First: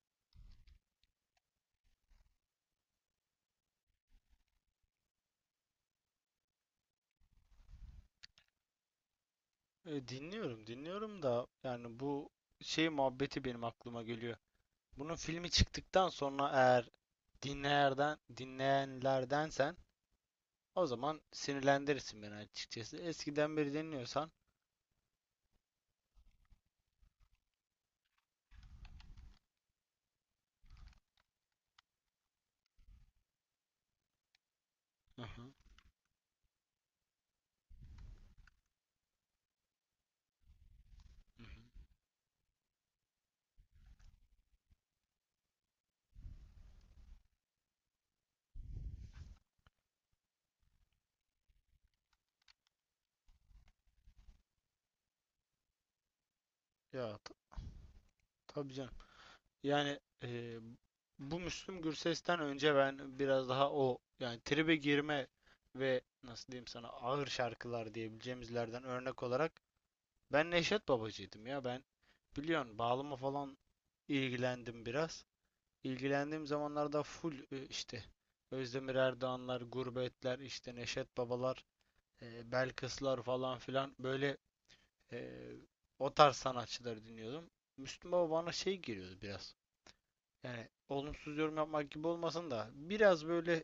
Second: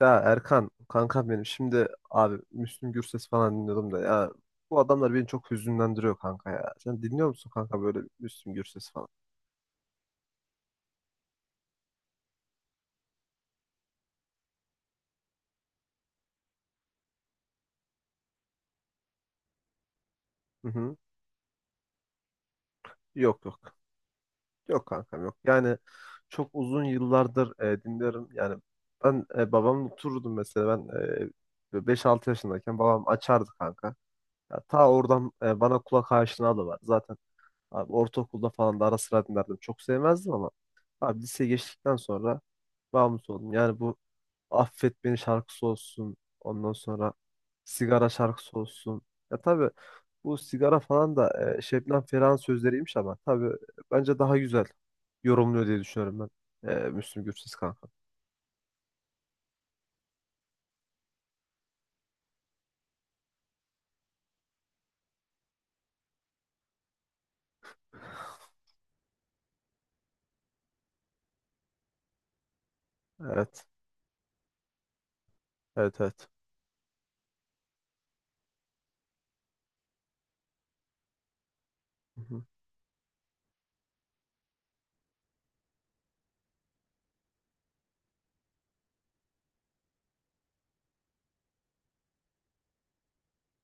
Ya Erkan, kankam benim. Şimdi abi Müslüm Gürses falan dinliyordum da ya bu adamlar beni çok hüzünlendiriyor kanka ya. Sen dinliyor musun kanka böyle Müslüm Gürses falan? Dinliyorum, dinliyorum da yani bu şey muhabbeti benim aklıma geliyor. Bunun filmi çıktıktan sonra eğer dinleyenlerdensen Hı o hı. zaman sinirlendirirsin beni açıkçası. Yok Eskiden beri yok. dinliyorsan. Yok kankam yok. Yani çok uzun yıllardır dinlerim. Yani ben babamla otururdum mesela ben e, böyle 5 yaşındayken babam açardı kanka. Ya, ta Hı oradan hı, bana kulak aşinalığı var. Zaten abi ortaokulda falan da ara sıra dinlerdim. Çok sevmezdim ama abi hı lise hı. geçtikten sonra bağımlısı oldum. Yani bu Affet Beni şarkısı olsun. Ondan sonra Sigara şarkısı olsun. Ya tabii bu sigara falan da Şebnem Ferah'ın sözleriymiş ama tabii bence daha güzel yorumluyor diye düşünüyorum ben. Ya Müslüm Gürses kanka. tabii canım. Yani bu Müslüm Gürses'ten önce ben biraz daha o yani tribe girme ve nasıl diyeyim sana ağır şarkılar diyebileceğimizlerden örnek olarak Ben Neşet Babacıydım ya ben. Biliyorsun bağlama falan Evet. ilgilendim biraz. Evet evet. İlgilendiğim zamanlarda full işte Özdemir Erdoğanlar, Gurbetler, işte Neşet Babalar, Hı hı. Belkıslar falan filan böyle e, o tarz sanatçıları dinliyordum. Müslüm Baba bana şey geliyordu biraz. Yani olumsuz yorum yapmak gibi olmasın da biraz böyle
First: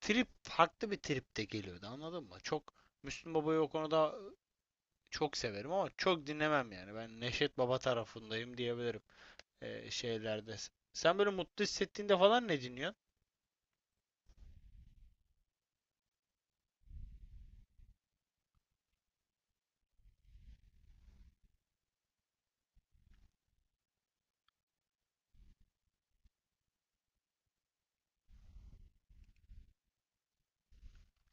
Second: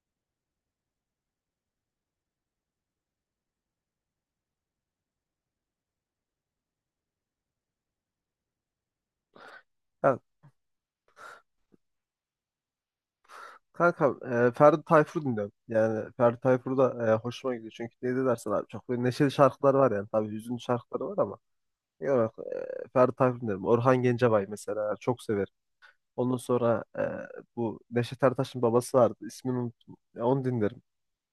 trip farklı bir trip de geliyordu anladın mı? Çok Müslüm Baba'yı o konuda çok severim ama çok dinlemem yani. Ben Neşet Baba tarafındayım diyebilirim Ya, şeylerde. Sen böyle mutlu hissettiğinde falan ne dinliyorsun? kanka Ferdi Tayfur dinliyorum. Yani Ferdi Tayfur da hoşuma gidiyor. Çünkü ne de dersen abi çok böyle neşeli şarkılar var yani. Tabii hüzünlü şarkıları var ama. Yani, Ferdi Tayfur dinliyorum. Orhan Gencebay mesela çok severim. Ondan sonra bu Neşet Ertaş'ın babası vardı. İsmini unuttum. Ya onu dinlerim.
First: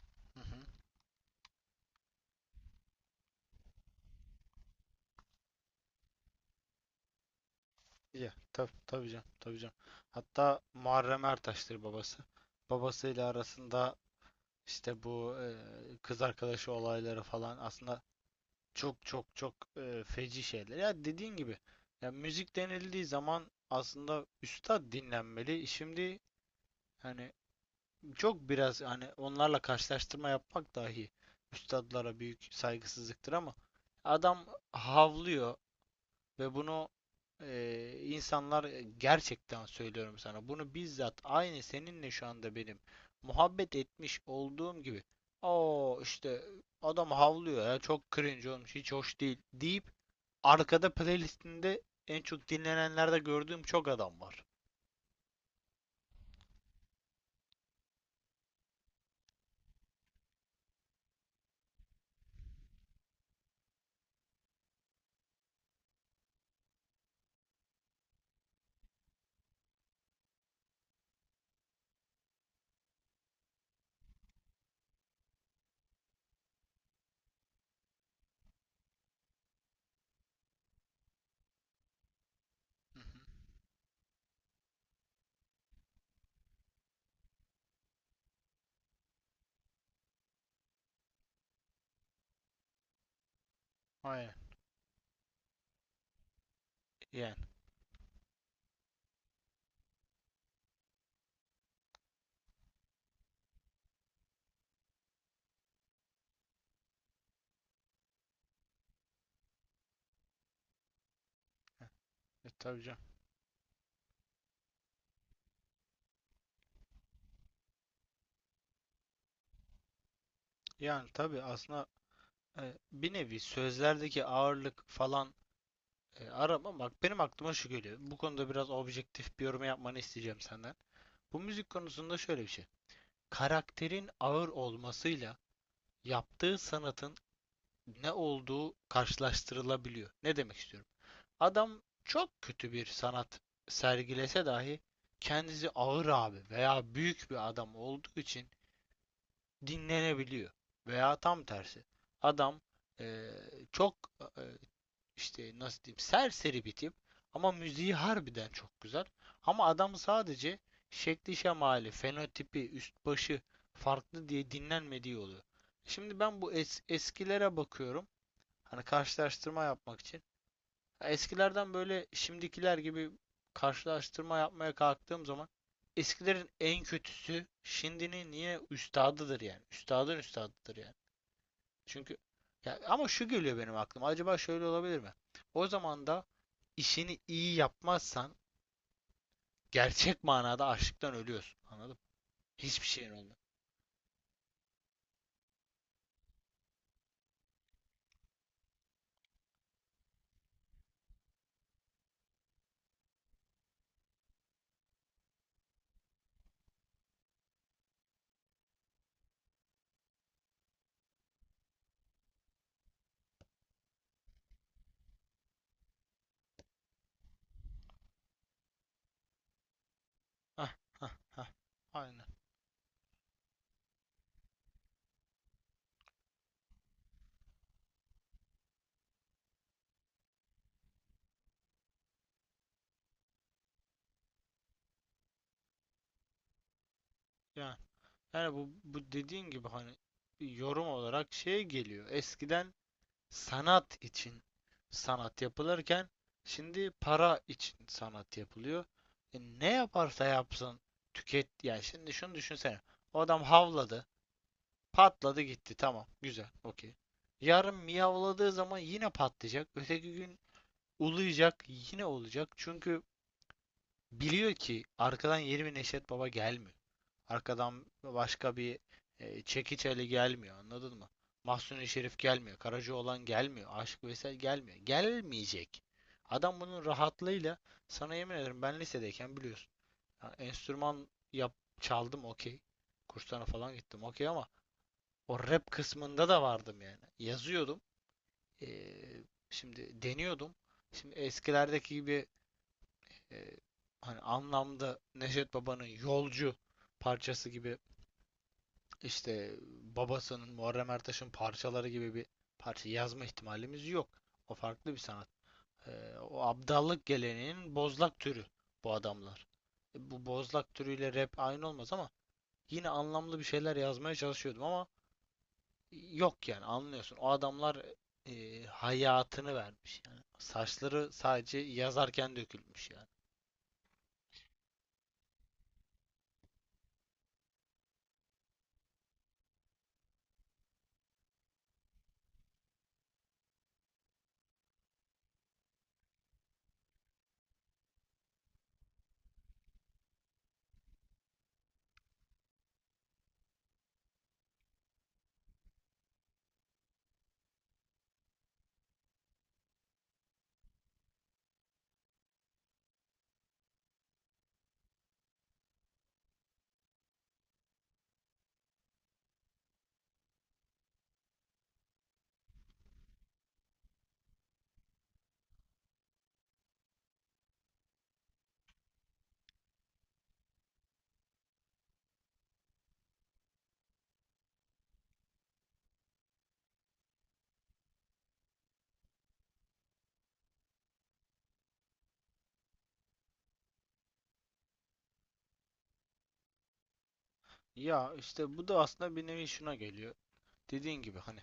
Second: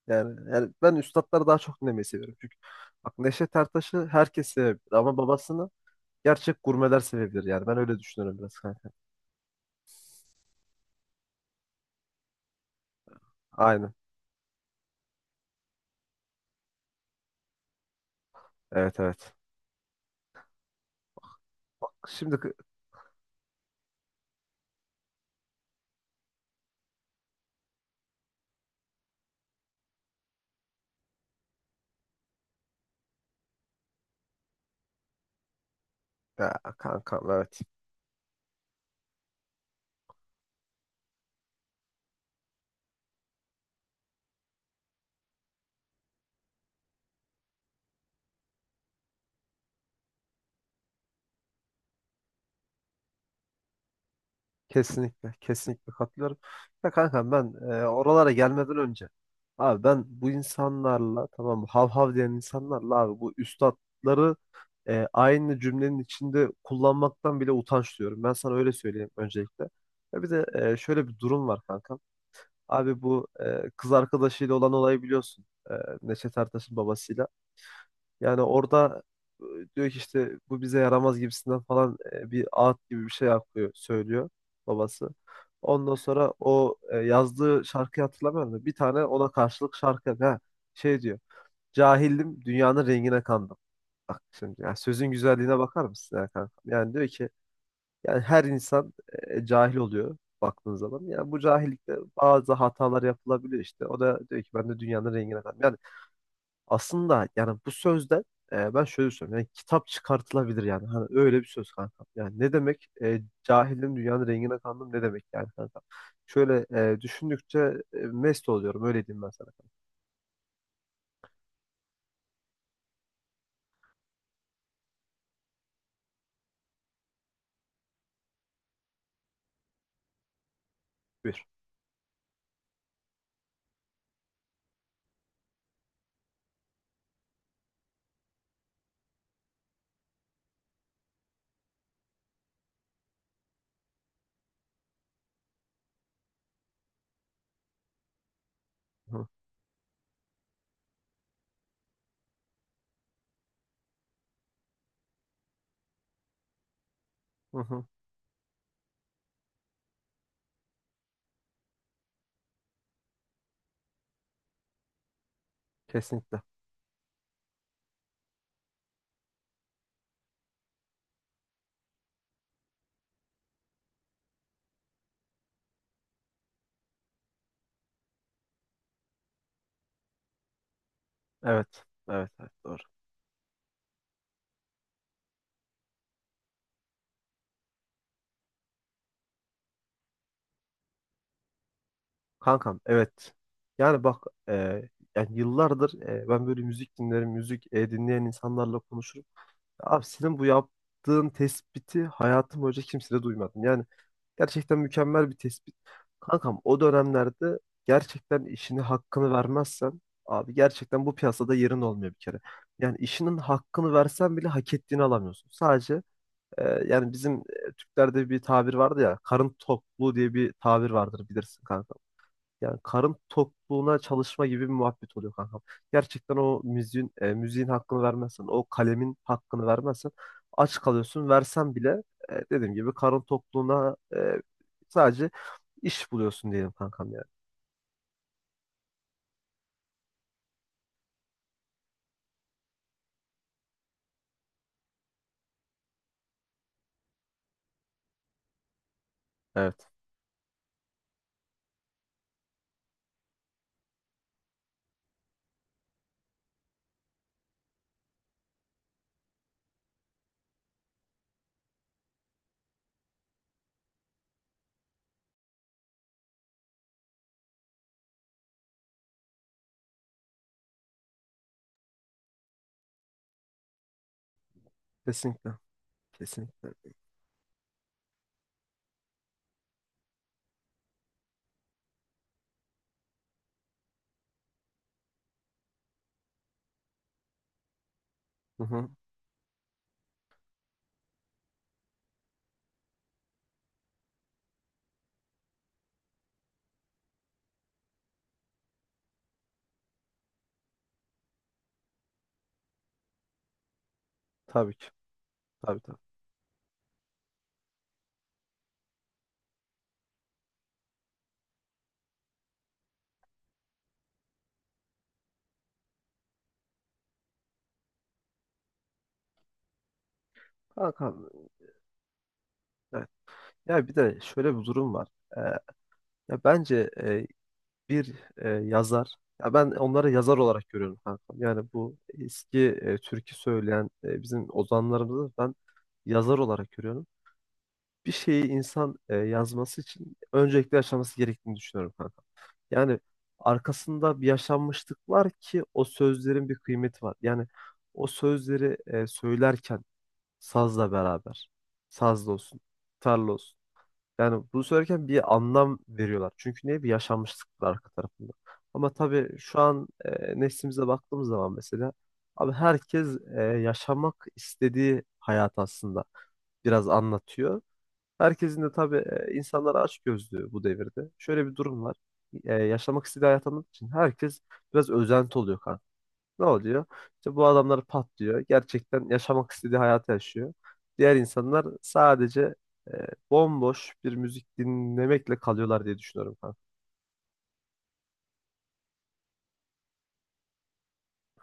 Hı hı. Yani ben üstatları daha çok dinlemeyi seviyorum. Çünkü bak Neşet Ertaş'ı herkes sevebilir ama babasını gerçek gurmeler sevebilir. Yani ben öyle Ya düşünüyorum biraz tabii kanka. tabii canım tabii canım. Hatta Muharrem Ertaş'tır babası. Babasıyla Aynen. arasında işte bu kız arkadaşı olayları falan aslında Evet çok çok evet. çok feci şeyler. Ya dediğin gibi Bak ya şimdi kı- müzik denildiği zaman aslında üstad dinlenmeli. Şimdi hani çok biraz hani onlarla karşılaştırma yapmak dahi üstadlara büyük saygısızlıktır ama adam havlıyor ya, ve bunu kankam evet. İnsanlar gerçekten söylüyorum sana bunu bizzat aynı seninle şu anda benim muhabbet etmiş olduğum gibi o işte adam havlıyor ya çok cringe olmuş hiç hoş değil deyip arkada playlistinde en çok dinlenenlerde gördüğüm çok adam var. Kesinlikle, kesinlikle katılıyorum. Ya kanka ben oralara gelmeden önce abi ben bu insanlarla tamam mı, hav hav diyen insanlarla abi bu üstatları aynı cümlenin içinde kullanmaktan bile utanç duyuyorum. Ben sana öyle söyleyeyim öncelikle. Ya bir de şöyle bir durum var kankam. Abi bu kız arkadaşıyla olan olayı biliyorsun. E, Neşet Ertaş'ın babasıyla. Yani orada e, diyor ki işte bu bize yaramaz gibisinden falan bir ağıt gibi bir şey yapıyor, söylüyor babası. Ondan sonra o yazdığı şarkıyı hatırlamıyorum da bir tane ona karşılık şarkı şey diyor. Cahildim dünyanın rengine kandım. Bak Aynen. şimdi yani sözün güzelliğine bakar mısın ya kanka? Yani diyor ki Yani. yani her insan cahil oluyor baktığın zaman. Yani bu cahillikte bazı hatalar yapılabiliyor işte. O da diyor ki ben de dünyanın rengine kandım. Yani aslında yani bu sözden ben şöyle söylüyorum. Yani kitap çıkartılabilir yani. Hani öyle bir söz kanka. Yani ne Tabii demek? canım. Cahilim dünyanın rengine kandım ne demek yani kanka? Şöyle düşündükçe mest oluyorum. Öyle diyeyim ben sana. Yani tabii aslında, bir nevi sözlerdeki ağırlık falan, arama bak benim aklıma şu geliyor. Bu konuda biraz objektif bir yorum yapmanı isteyeceğim senden. Bu Buyur. müzik konusunda şöyle bir şey. Karakterin ağır olmasıyla yaptığı sanatın ne olduğu karşılaştırılabiliyor. Ne demek istiyorum? Adam çok kötü bir sanat sergilese dahi kendisi ağır abi veya büyük bir adam olduğu için Hı dinlenebiliyor. Veya tam tersi. Adam eee, çok eee, işte nasıl diyeyim serseri bir tip ama hı. Hı. müziği harbiden çok güzel. Ama adam sadece şekli şemali, fenotipi, üst başı farklı diye dinlenmediği oluyor. Şimdi Kesinlikle. ben bu eskilere bakıyorum. Hani karşılaştırma yapmak için. Eskilerden böyle şimdikiler gibi karşılaştırma yapmaya kalktığım zaman eskilerin en kötüsü şimdinin niye üstadıdır yani. Üstadın üstadıdır yani. Evet. Çünkü Evet. Evet. Doğru. ya ama şu geliyor benim aklıma. Acaba şöyle olabilir mi? O zaman da işini iyi yapmazsan gerçek manada açlıktan ölüyorsun. Anladın mı? Kankam Hiçbir şeyin evet. olmuyor. Yani bak e, yani yıllardır ben böyle müzik dinlerim. Müzik dinleyen insanlarla konuşurum. Abi senin bu yaptığın tespiti hayatım boyunca kimse de duymadım. Yani gerçekten mükemmel bir tespit. Kankam o dönemlerde gerçekten işini hakkını vermezsen abi gerçekten bu piyasada yerin olmuyor bir kere. Yani işinin hakkını versen bile hak ettiğini alamıyorsun. Sadece yani bizim Türklerde bir tabir vardı ya karın tokluğu diye bir Hah, tabir hah, vardır hah. bilirsin kanka. Aynen. Yani karın tokluğuna çalışma gibi bir muhabbet oluyor kankam. Gerçekten o müziğin, müziğin hakkını vermezsen, o kalemin hakkını vermezsen aç kalıyorsun. Versen bile dediğim gibi karın tokluğuna sadece iş buluyorsun diyelim kankam yani. Yani, yani bu dediğin gibi hani yorum olarak şey geliyor. Eskiden sanat için sanat yapılırken şimdi para için sanat yapılıyor. E ne Evet. yaparsa yapsın tüket yani şimdi şunu düşünsene. O adam havladı. Patladı gitti. Tamam. Güzel. Okey. Yarın miyavladığı zaman yine patlayacak. Öteki gün uluyacak. Yine olacak. Çünkü biliyor ki arkadan yeni bir Neşet Baba gelmiyor. Arkadan başka bir Çekiç Ali gelmiyor. Anladın mı? Mahsuni Şerif gelmiyor. Karacaoğlan gelmiyor. Aşık Veysel gelmiyor. Kesinlikle. Gelmeyecek. Adam Kesinlikle. bunun rahatlığıyla sana yemin ederim ben lisedeyken biliyorsun. Ya enstrüman yap çaldım okey. Kurslarına falan gittim okey ama o rap kısmında da vardım yani. Yazıyordum. Hı Ee, hı. Şimdi deniyordum. Şimdi eskilerdeki gibi e, hani anlamda Neşet Baba'nın Yolcu parçası gibi işte babasının Muharrem Ertaş'ın parçaları gibi bir parça yazma ihtimalimiz yok. O Tabii ki. farklı bir sanat. Tabii Ee, tabii. O abdallık geleneğinin bozlak türü bu adamlar. Bu bozlak türüyle rap aynı olmaz ama yine anlamlı bir şeyler yazmaya çalışıyordum ama yok yani anlıyorsun. O adamlar hayatını vermiş yani. Saçları Kankam, sadece yazarken dökülmüş evet. yani. Ya bir de şöyle bir durum var. E, ya bence bir yazar. Ya ben onları yazar olarak görüyorum kanka. Yani bu eski türkü söyleyen bizim ozanlarımızı ben yazar olarak görüyorum. Bir şeyi insan yazması için öncelikle yaşaması gerektiğini düşünüyorum kanka. Yani arkasında bir yaşanmışlık var ki o sözlerin bir kıymeti var. Yani o sözleri söylerken sazla beraber, sazla olsun, tarla olsun. Yani bunu söylerken bir anlam veriyorlar. Çünkü niye? Bir yaşanmışlık var arka tarafında. Ama tabii şu an neslimize baktığımız zaman mesela abi herkes yaşamak istediği hayat aslında biraz anlatıyor. Herkesin de tabii insanlar açgözlü bu devirde. Şöyle bir durum var. Yaşamak istediği hayat anlattığı için herkes biraz özenti oluyor ne oluyor? İşte bu adamlar patlıyor. Gerçekten yaşamak istediği hayatı yaşıyor. Diğer insanlar sadece e, bomboş bir müzik dinlemekle kalıyorlar diye düşünüyorum kanka. Ya işte bu da aslında bir nevi şuna geliyor. Dediğin gibi hani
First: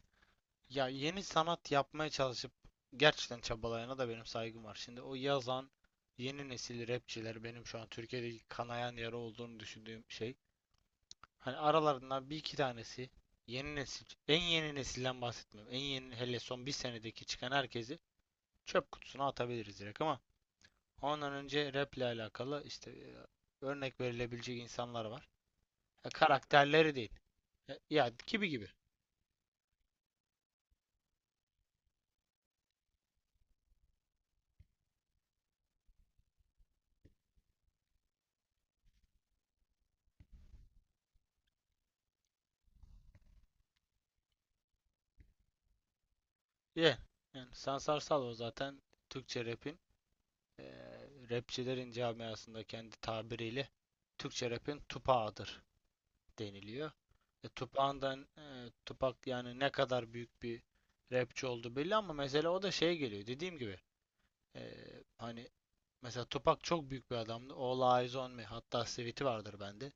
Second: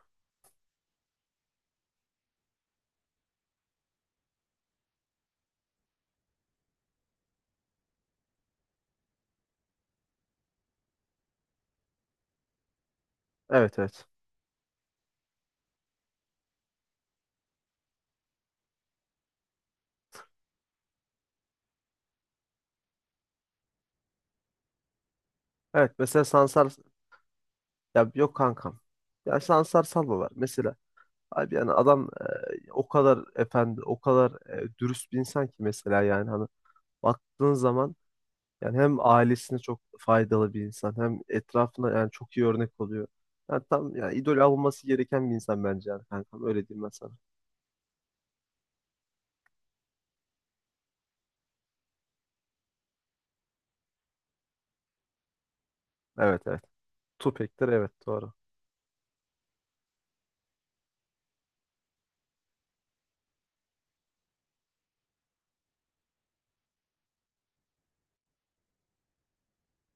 ya yeni sanat yapmaya çalışıp gerçekten çabalayana da benim saygım var. Şimdi o yazan yeni nesil rapçiler benim şu an Türkiye'deki kanayan yara olduğunu düşündüğüm şey. Hani aralarından bir iki tanesi yeni Evet evet. nesil. En yeni nesilden bahsetmiyorum. En yeni hele son bir senedeki çıkan herkesi çöp kutusuna atabiliriz direkt ama ondan önce rap ile alakalı işte örnek verilebilecek insanlar var. Evet Ya mesela Sansar karakterleri değil. Ya, ya ya yok gibi gibi. kankam. Ya Sansar Salvo var mesela. Abi yani adam o kadar efendi, o kadar dürüst bir insan ki mesela yani hani baktığın zaman yani hem ailesine çok faydalı bir insan hem etrafına yani çok iyi örnek oluyor. Yani tam yani idol alınması gereken bir insan bence yani kankam öyle diyeyim ben Ya, sana. yani Sansar Salo zaten Türkçe rap'in e, rapçilerin camiasında kendi tabiriyle Türkçe rap'in tupağıdır Evet evet. deniliyor. Tupek'tir evet doğru. Tupac yani ne kadar büyük bir rapçi oldu belli ama mesela o da şey geliyor dediğim gibi e, hani mesela Tupac çok büyük bir adamdı. All Eyes On Me hatta Sweet'i vardır bende.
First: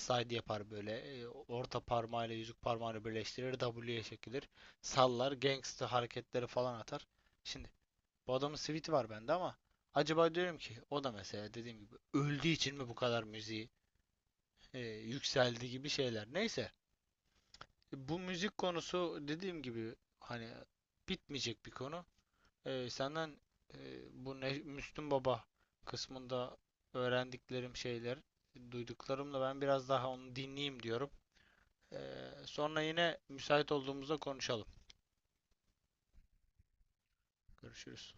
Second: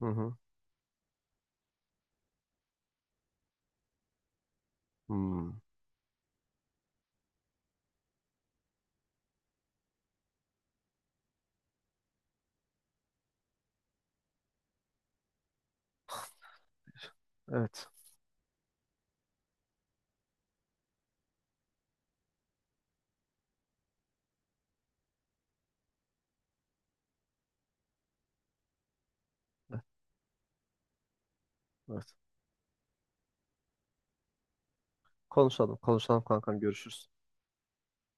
Hı hı. yapar böyle orta parmağıyla yüzük parmağını birleştirir W'ye çekilir sallar Hmm. gangsta hareketleri falan atar. Şimdi bu adamın Sweet'i var bende ama acaba diyorum ki o da mesela dediğim gibi öldüğü için mi bu kadar müziği e, yükseldi gibi şeyler. Neyse Evet. bu müzik konusu dediğim gibi hani bitmeyecek bir konu. Senden bu Müslüm Baba kısmında öğrendiklerim şeyler, duyduklarımla ben Evet. biraz daha onu dinleyeyim diyorum. Evet. Sonra yine müsait olduğumuzda konuşalım. Konuşalım konuşalım kankam görüşürüz. Görüşürüz.